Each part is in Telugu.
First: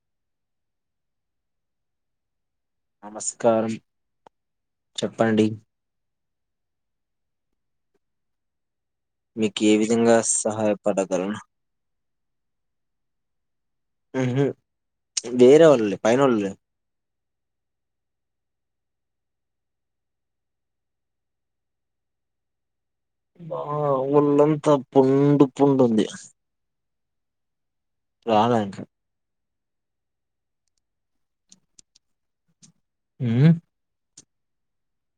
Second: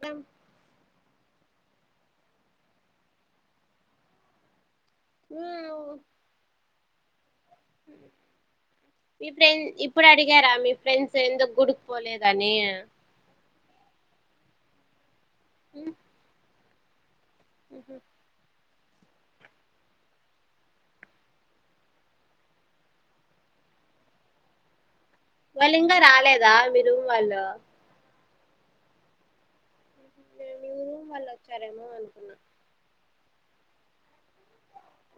మేం నమస్కారం చెప్పండి మీయావ్ ఇప్పుడు ఎందు మీ మీకు ఫ్రెండ్ ఏ ఇప్పుడు విధంగా అడిగారా మీ ఫ్రెండ్స్ సహాయపడగలను ఎందుకు గుడుక్ కోలేదని ఉహా వేరే వాళ్ళు లే పైనోళ్లు లే హ బా ఒళ్ళంతా పుండు వా పుండు లింగ ఉంది రాలేదా మీరు వాళ్ళు రాల ఇంక నువ్వు వాళ్ళు వచ్చారేమో అనుకున్నా హమ్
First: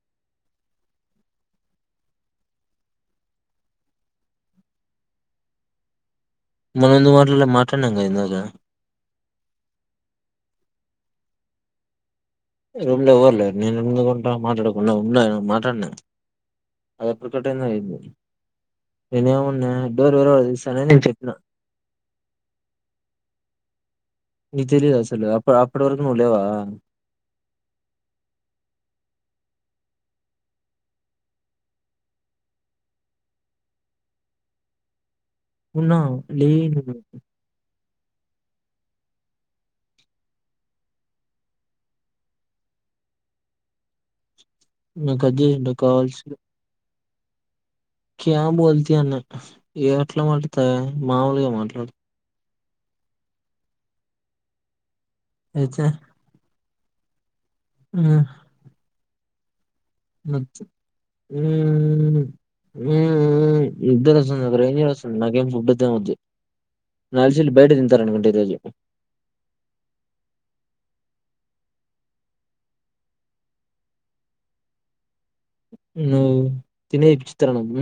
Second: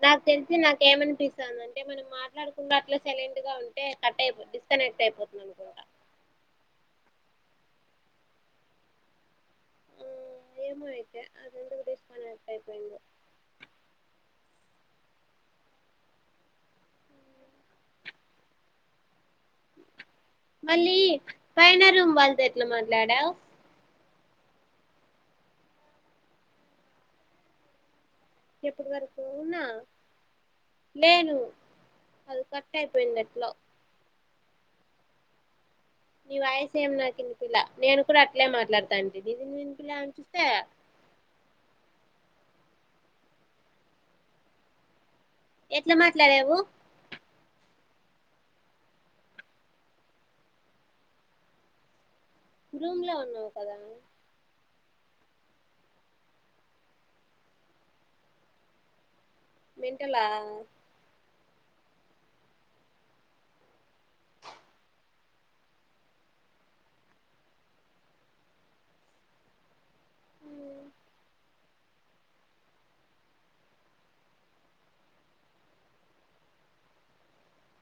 నాకు తెలిసి నాకు ఏమనిపిస్తుంది అంటే మనం మాట్లాడుకుండా అట్లా సైలెట్గా ఉంటే కట్ అయిపోంది డిస్కనెక్ట్ టై అయిపోతుందనుకుంటా మందు మాట్లాడలే మాట్లాడినం కదా ఇందాక ఆ ఏమో అయితే అది ఎందుకు డిస్కనెక్ట్ అయిపోయిందో రూమ్ లో ఎవ్వర్లే నేనెందుకుంటా మాట్లాడకుండా ఉండలేను మాట్లాడినా అదొప్పుకుంటూనే అయింది ఎన్ని ఉన్న డోర్ ఎవరెవరు తీస్తారని మళ్ళీ నేను చెప్పిన. పైన రూమ్ వాళ్ళతో ఎట్లా మాట్లాడావు నీ తెలియదా అసలు అప్పట్ అప్పటివరకు నువ్వు లేవా. ఎప్పుడు వరకు ఉన్న. లేను అది కట్ అయిపోయింది ఎట్లో ఉన్నా మీ వాయిస్ లేను ఏమ్ నాకినిపియ్యాల నేను ఇప్పుడు అట్లే మాట్లాడతాంటివి [unintelligible] ఉంచితే. మీర్ కట్ జేయండి ఎట్లా కాల్స్. మాట్లాడావు క్యా బోల్తి అన్నట్టు ఎట్లా మాట్లాడితే మామూలుగా మాట్లాడు రూమ్ లో ఉన్నావ్ కదా అయితే ఆ మెంటలా ఊఊ ఊ ఊ నిద్ర వస్తుంది నాకు [unintelligible] నాకేం ఫుడ్ తెవద్దు. నాక్ తెల్సి ఈళ్ళు బయట తింటారనుకుంట ఈ రోజు ఊ ను తినే ఇచిత్ర నువు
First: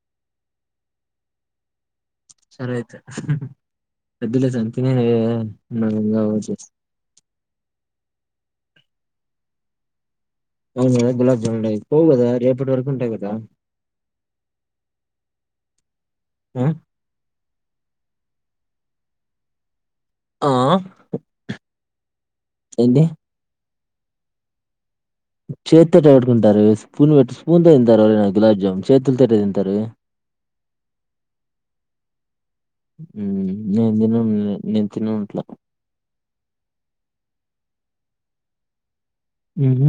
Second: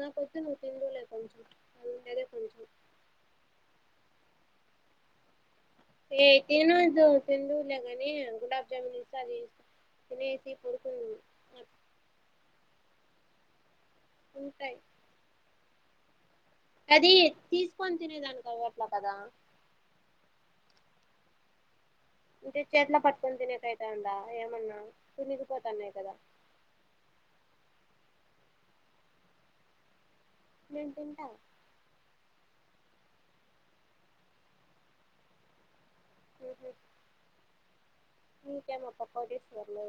నా కొద్దు నువ్ తిందువులే కొంచం అండ్లుండేదే సరే అయితే అదిలో సంతినంగా [unintelligible] ఎందుకు లే గానీ గులాబ్ జాముూన్ ఇంక అది తినిస్ అవునదా గులాబ్ జమున్ ఉ పోవు కదా రేపటి వరకు ఉంటాయి కదా ఉంటాయి ఆ అది తీసుకొని తినేదానికి అవ్వట్ల కదా ఆ ఇంటే చేట్ల ఏంటి పట్టుకొని తినకయితందా ఏమన్నా కునిగిపోతున్నాయి చేతోటి కదా ఎవరు తింటారు స్పూన్ పెట్టి స్పూన్తో తిను ఏవరైనా గులాబ్ జామ్ చేతుల తోటి తింతారు నేన్ తింటా ఊ ఏమో లేండి నేను తినట్లా ఊహు నీకెమప్ [unintelligible] ఊహు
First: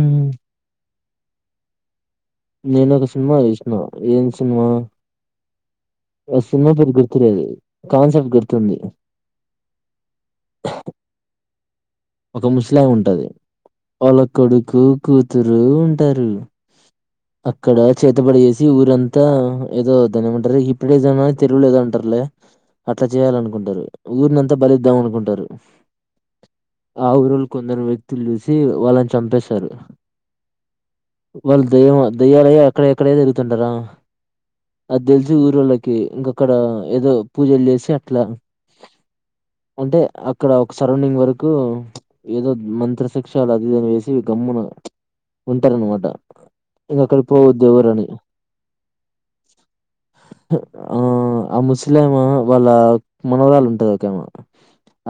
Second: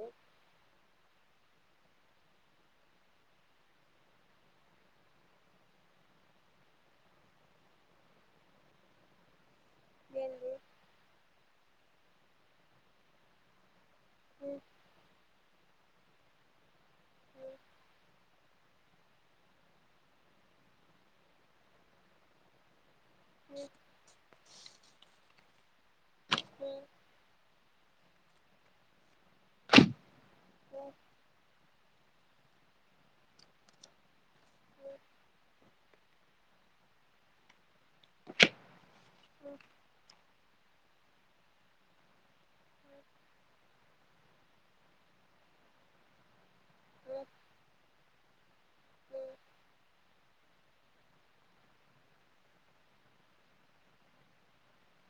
నినొక సినిమా చూసిన ఏం సినిమా నాకు సినిమా పేరు గుర్తులేదు కాన్సెప్ట్ గుర్తుంది ఏంది [unintelligible] ఒక ముస్లాం ఉంటది వాళ్ళ కొడుకు కూతురు ఉంటారు అక్కడ చేతబడి చేేసి ఊరంతా ఏదో దాని ఏమంటారు హిప్పటిసాం అని తెలుగు లో ఏదో అంటారు లే అట్లా చేయాల అనుకుంటారు ఊరినంతా బలిద్దాం అనుకుంటారు ఆ ఊరోళ్లు కొందరు వ్యక్తులు చూసి వాళ్ళని చంపేశారు వాళ్ళు ఏమో దయ్యాలయ అక్కడే ఎక్కడో తిరుగుతుంటారా అది తెలిసి ఊరోళ్ళకి ఇంక అక్కడ ఏదో పూజలు చేసి అట్లా అంటే అక్కడ ఒక సరౌండింగ్ వరకు కు ఏదో మంత్రశిక్ష అదిదని చేసి గమ్మున ఉంటారనమాట ఇంకా అక్కడ పోవద్దు ఎవరు అని ఆ ముస్లమ వాళ్ళ మనవరాలు ఉంటది ఒకామ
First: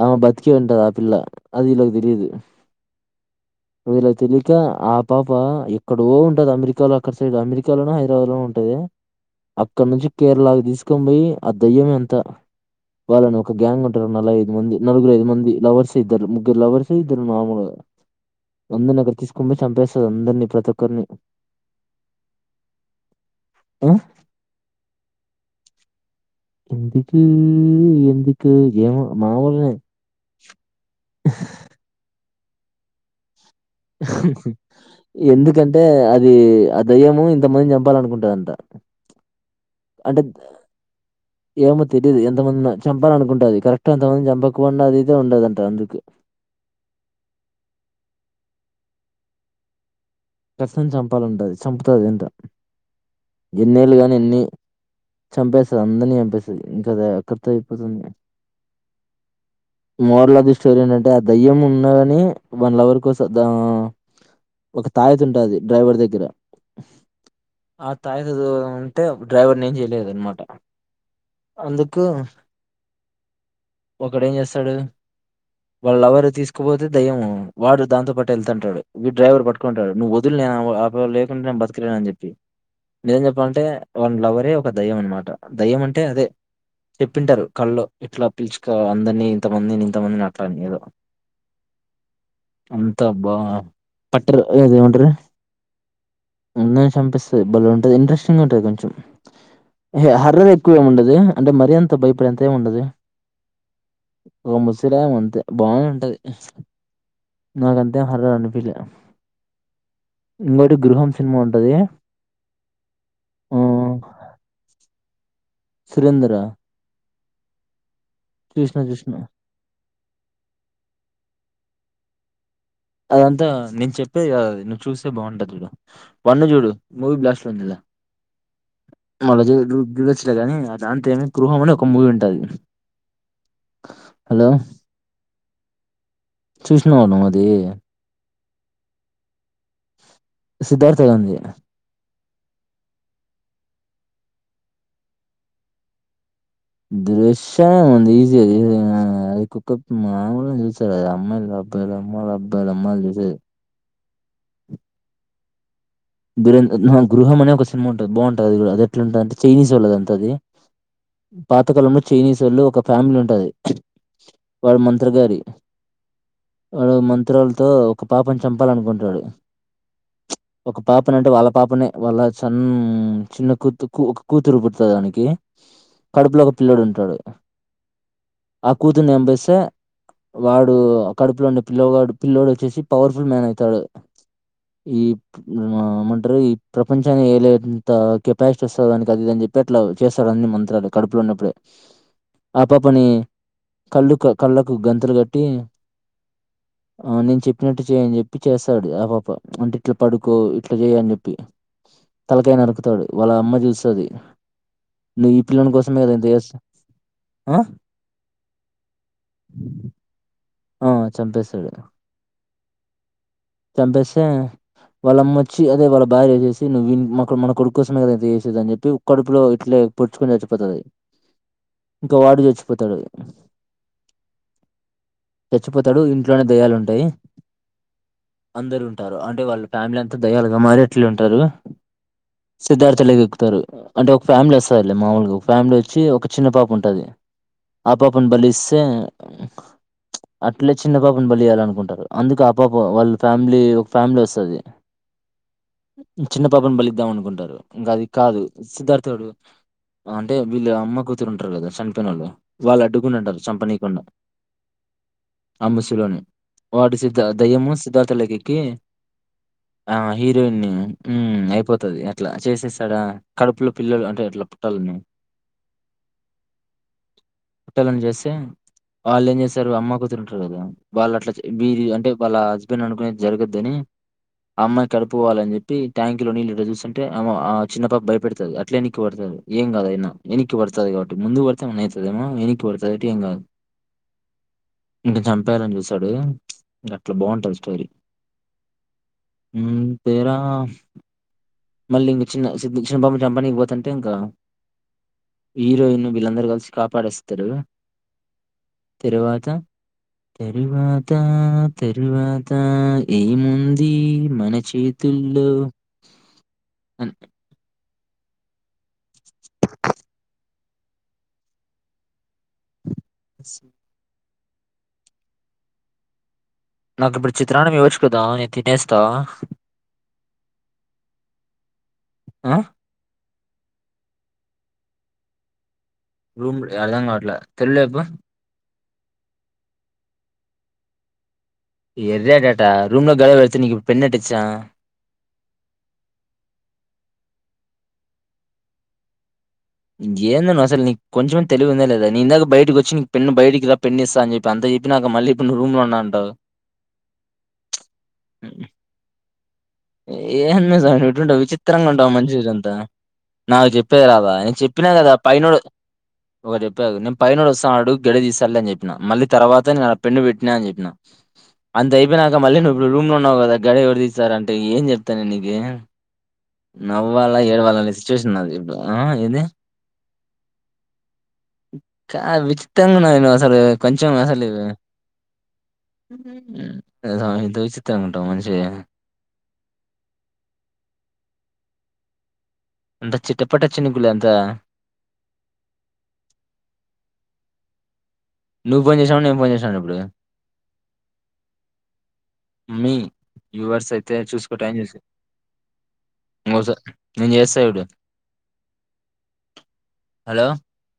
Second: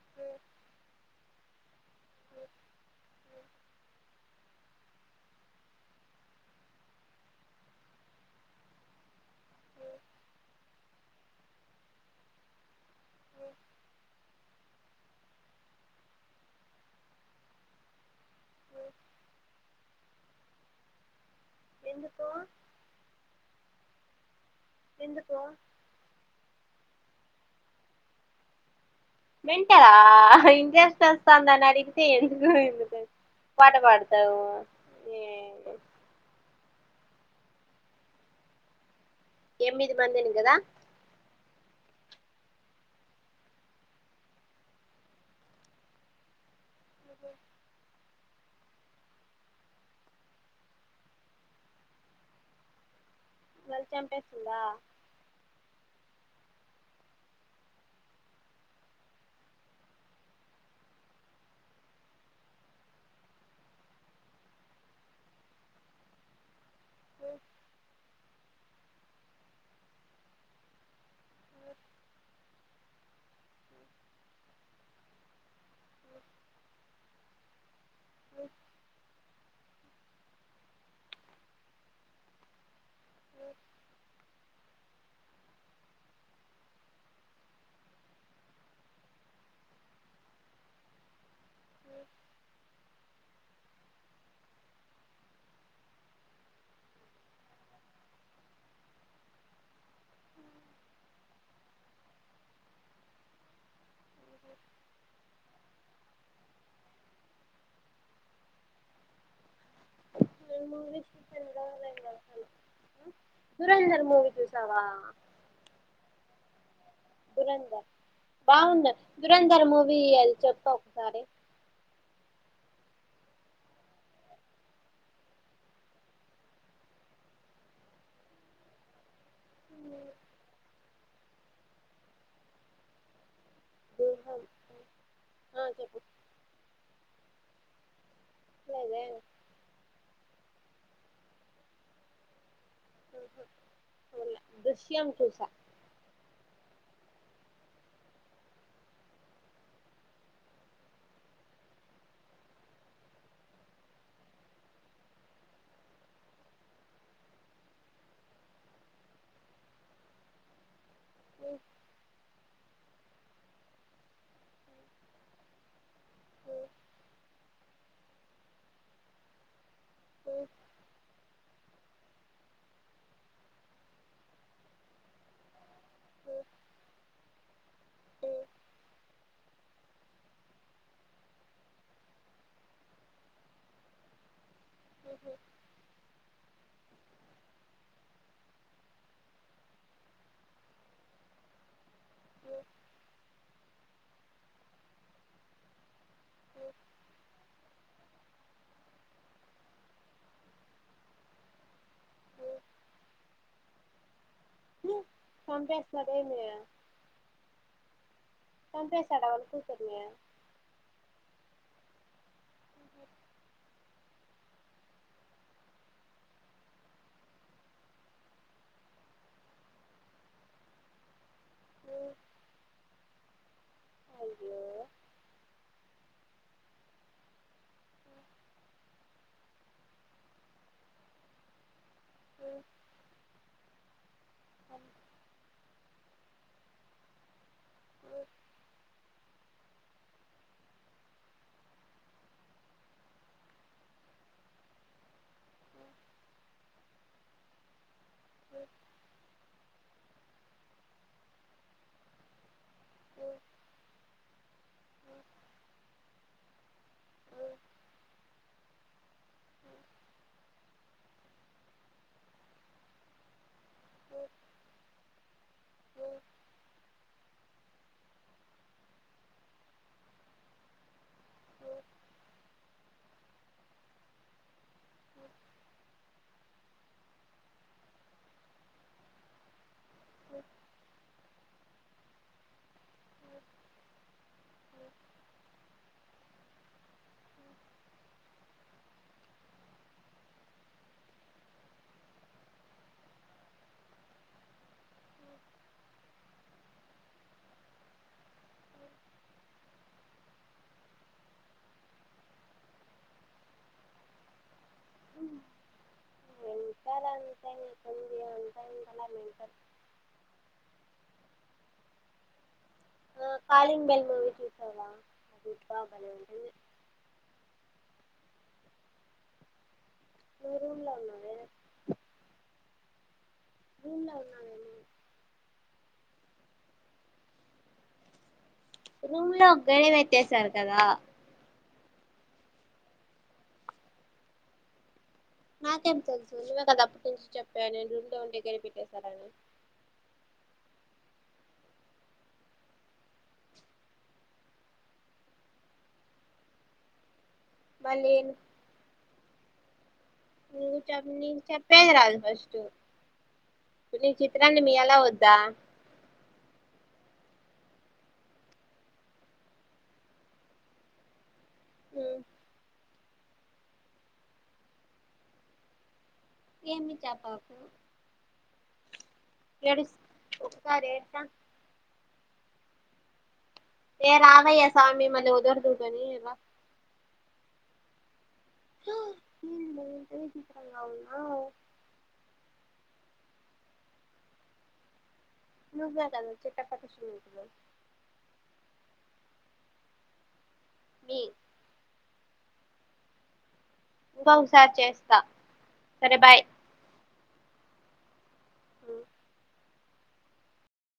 ఆమె బతికే ఉంటది ఆ పిల్ల అది ఇలాకి తెలిదు ఇలా తెలి కా ఆ పాప ఎక్కడ ఉంటది అమెరికాలో అక్కడ సైడ్ అమెరికాలోనే హైదరాబాద్ లోనే ఉంటది అక్కడ నుంచి కేరళకి తీసుకొని పోయి ఆ దయ్యం ఎంత వాళ్ళని ఒక గ్యాంగ్ ఉంటారు నల ఐదు మంది నలుగురు ఐదు మంది లవర్స్ ద్దరు ముగ్గల్వర్స్ ఇద్దరు మాములుగా వంద నగర్ తీసుకొ చంపస్ అక్కడ అందరినీ ప్రతి ఒక్కరిని ఎందుకో ఉ ఎందుకో ఎందుకు ఎందుకో ఏమో మామూలునే మెంటలా [unintelligible] ఆడిగితే ఎందుకు ఎందుకు పాట పాడతావు ఏ ఎందుకంటే అది దయ్యము ఇంతమంది చంపాలనుకుంటదంత ఎమ్మిది మందీని కదా ఏమో తెలియదు ఎంతమంది చంపాలని అనుకుంటది కరెక్ట్ ఎంతమంది చంపకుండా అది అయితే ఉండదు అంట అందుకు [unintelligible] [inaudible] కచ్చితంగా చంపాలంటది చంపుతది అంట వాళ్ళు ఎన్నేళ్ళు గాని ఎన్ని చంపేస్తుందా చంపేస్తాది అందరినీ చంపేస్త ఇంకా అక్కడితో అయిపోతుంది మోరల్ ఆఫ్ ది స్టోరీ ఏంటంటే ఆ దయ్యం ఉన్నగాని వన్ లవర్ కోస దా ఒక తాయెత్తు ఉంటది డ్రైవర్ దగ్గర ఆ తాయెత్తు దు అంటే డ్రైవర్ నీ ఏం చేయలేదు అనమాట అందుకు ఒకడు ఏం చేస్తాడు వాళ్ళు ఎవరు తీసుకుపోతే దయ్యము వాడు దాంతో పాటు వెళ్తుంటడు విడు డ్రైవర్ పట్టుకుంటాడు నువ్వు వదులు ఆమె ఆ పిల్ల లేకుంటే నేను బతకలేననీ అని చెప్పి నిజం చెప్పాలంటే వాళ్ళ లవరే ఒక దయ్యం అనమాట దయ్యం అంటే అదే చెప్పింటారు కళ్ల్లో ఇట్లా పిలుచుక అందరిని ఇంతమందినీ ఇంతమందినీ అట్లాని ఏదో హు అంతా బా పట్టరు ఆది ఏమంటారు అందరిని చంపేస్తది బలే ఉంటుది ఇంట్రెస్టింగ్ ఉంటది కొంచెం హార్రర్ ఎక్కువ ఏమి ఉండదు అంటే మరి అంత భయపడేంత ఏమి ఉండదు ఒక ముసలామె అంతే బానే ఉంటది నాకంతేమీ హార్రర్ అనిపిలే నేను ఇంకోటి మూవీ గృహం సినిమా చూసాను ఉంటది గౌరవం గౌరవం ఆ దురంధర్ మూవీ చూసావా సురేంద్ర దురంధర్ చూసిన బాగుంది ఆది చూసిన దురంధర్ మూవీ ఆది చెప్పు ఒక సారి అదంతా నేను చెప్పే కాదు అది నువ్వు చూస్తే బాగుంటాది చూడు వన్ చూడు మూవీ బ్లాస్ట్ర్ ఉంది మళ్ళా [unintelligible] కాని అ దాంతో ఏమి గృహం అని ఒక మూవీ ఉంటది దుర్హం హలో ఆ చెప్పు చూసినవ ఆది లేదే ఏమ్ సిద్ధార్థ గానిది ఆహ చూడాలా దృశ్యం చూసా దృశ్యం ఈజీ అది కుక్క మామూలుగా చూస్తారు ఆది అమ్మాయిలు [unintelligible] అమ్మాయిలు చూసేది గురం ఉహు గృహం అనే ఒక సినిమా ఉంటది బాగుంటది అది అది ఎట్లుంటది అంటే చైనీస్ వొళ్ళది అంతా అది పాతకాలంలో చైనీస్ వోళ్ళు ఒక ఫ్యామిలీ ఉంటది వాడు మంత్ర గారి వాడు మంత్రాలతో ఒక పాపను చంపాలనుకుంటాడు ఓ ఒక పాపనంటే వాళ్ళ పాపనే వాళ్ళ చన్న చిన్న కూతు ఒక కూతురు పుడుతాది వానికి కడుపులో ఒక పిల్లోడు ఉంటాడు ఆ కూతుర్ని చంపేస్తే వాడు కడుపులో ఉండే పిల్లవాడు పిల్లోడు వచ్చేసి పవర్ఫుల్ మ్యాన్ అయతాడు ఈ [unintelligible] టారు ఈ ప్రపంచాన్ని ఏలేంత కెపాసిటీ వస్తది వానికి అది ఇది అని చెప్పి అట్లా చేస్తాడు ఆన్ని మంత్రాలు కడుపు లో ఉన్నప్పుడే ఆ పాప నీ కళ్ళు కళ్ళలకు గంతలు కట్టి ఆ నేను చెప్పినట్టు చేయని చెప్పి చేస్తాడు ఆ పాప వంటిట్లా పడుకో ఇట్లా చెయ అని చెప్పి తలకై నరుకుతాడు వాళ్ళ అమ్మ చూస్తుది నువ్వు ఈ పిల్లల కోసమే చంపేస్తున్నాడే కదా చేస్తా ఆ త పసాడావన్ కూతురుమయ ఆ చంపేశాడు ఇ చెంపేసే వాళ్ళ అమ్మొచ్చిదే వాళ్ళ భార్య వేసి నువ్వు మన కొడు కోసమేద చేసే అని చెప్పి కడుపులో ఇట్లే పుడ్చుకొని చచ్చిపోతది ఇంకా వాడు చచ్చిపోతాడు అయ్యో చచ్చిపోతాడు ఇంట్లోనే దయ్యాలుంటాయి అందరుూ ఉంటారు అంటే వాళ్ళ ఫ్యామిలీ అంతా దయాలుగా మారేట్లు ఉంటారు సిద్ధార్థులే ఎక్కుతారు అంటే ఒక ఫ్యామిలీ వస్తారు మాముూలుగా ఒక ఫ్యామిలీ వ వచ్చి ఒక చిన్న పాప ఉంటుంది ఆ పాపను బలిస్తే అట్లే చిన్న పాపని బలియాల అనుకుంటారు అందుకు ఆ పాప వాళ్ళ ఫ్యామిలీ ఒక ఫ్యామిలీ వస్తుంది చిన్న పాపను బలిద్దాం అనుకుంటారు ఇంకా అది కాదు సిద్ధార్థుడు అంటే వీళ్ళు అమ్మ కూతురుంటారు కదా చనిపోయినళ్ళు వాళ్ళు అడ్డుకుని ఉంటారు చంపనీకుండా అంబసిలోని వాటి సిద్ధ దయ్యమహ సిధార్థలకికి ఆ హీరోయిన్ అయిపోతది అట్లా చేసేస్తాడా కడుపులో పిల్లలు అంటే పటలని పుట్టని చేస్తే వాళ్ళు ఏం చేస్తారు అమ్మ కూతురుంటారు కదా వాళ్ళు అట్లా వీరి అంటే వాళ్ళ హస్బెండ్ అనుకునేది జరగద్దని అమ్మాయి కడుపు పోవాలని చెప్పి ట్యాంకు లో నీళ్ళు చూస్తుంటే అమ ఆ చిన్నప భయపెడతారు అట్లే నక్కు పడుతారు ఏం కాదదు ఎకి వతాది కాబట్టి ముందుత ఉదేమ వత అైటి ఏం కాదు ఇంక చంపేయాలని చూసాడు ఇం అట్లా బాగుంటుంది స్టోరీ తీరా మళ్ళీ ఇ చిన్న చిన్న పాప ను చంపనిపోతుంటే ఇంకా హీరోయిన్ు వీళ్ళందరూ కలిసి కాపాడేస్తారు తరువాత తరువాత తరువాత ఏముంది మన చేతి చలు అ డి ఉంటల ఆ కాళింగ్ బేల్ మావి చూస అ ఇ ఉంట నాకు ఇప్పుడు చిత్రాన్నం ఇవ్వచ్చు కదా నేను తినేస్తా నువ రూమ్లా ఉన్నావే ఆ అఊన్లా ఉన్నాను రూమ్ యరదా కావట్లే తెర్లే ఎప్పు రూమ్ లో ఒకక్కడ వచ్చసారు కదా ఎర్యా టాటా రూమ్ లో గలవ ఎతు నకు పెన్న అటిచ్చా నాకేం తెలుసు నువే కదా అప్పటి నుంచి చెప్పావా నేను రూమ్ లో ఉండే గడి పెట్టేేశాని ఏంద అస నీ కొంచమే తెలివి ఉందా లేదా నీ ఇాక బయటకి వచ్చి పెు బయటికి రాలా పెన్ని ఇస్తా అని చెప్పి అంత చెప్ప నాక మళ్ళీ ఇప్పుడు రూమ్ లో ఉన్నా అంటావు మళ్ళీను ఏ అన్మజ చెప్ నీకు ఎటుంటావు విచిత్రంగా చెప్పేది ఉంటావు రాదు ఫస్ట్ మంచిరంతా నాకు చెప్పేది నీ రాదా నేను చిత్రాన్ని చెప్పినాను మీయాలా కదా వద్దా పైనడు ఒకే చెప్పేది విను పైనోడు వస్తాన్నాడు గేడి తీస్తాడు లే అని చెప్పిన మల్లి తర్వాత నేను పెన్ను పెట్టిన అ చెప్పిన అంత అయిపోయినాక మళ్ళీ నువ్వు ఇప్పుడు రూమ్ లో ఉన్నావు కదా గడి ఎవరి తీస్తార అంటే ఏం చెప్తను నీకు ఏమి నవ్వాల చెప్పాకు ఎడ్వాల అనే సిచువేషన్ నాది ఇప్పుడు ఆ ఏంది ఏడుస్ ఒకసారి ఏడ్చ చాలా విచిత్రంగా ఉన్నా నేను కొంచెం ఏ అసలు రావయ్య స్వామి మళ్ళీ వదరదు కాని రా ద ఇంతో విచిత్రం అనుకుంటా మనిషి [inaudible] అంత చిటపట చినుకులే అంత [inaudible] నువ్వు ఫోన్ చేసావా నేను ఫోన్ చేశానా ఇప్పుడు మీ మీ యూవర్స్ అయితే చూసుకో ఇంకొకసారి టైం చూసి చేస్తా సరే బాయ్ మస నేను చేస్తా చూడు హలో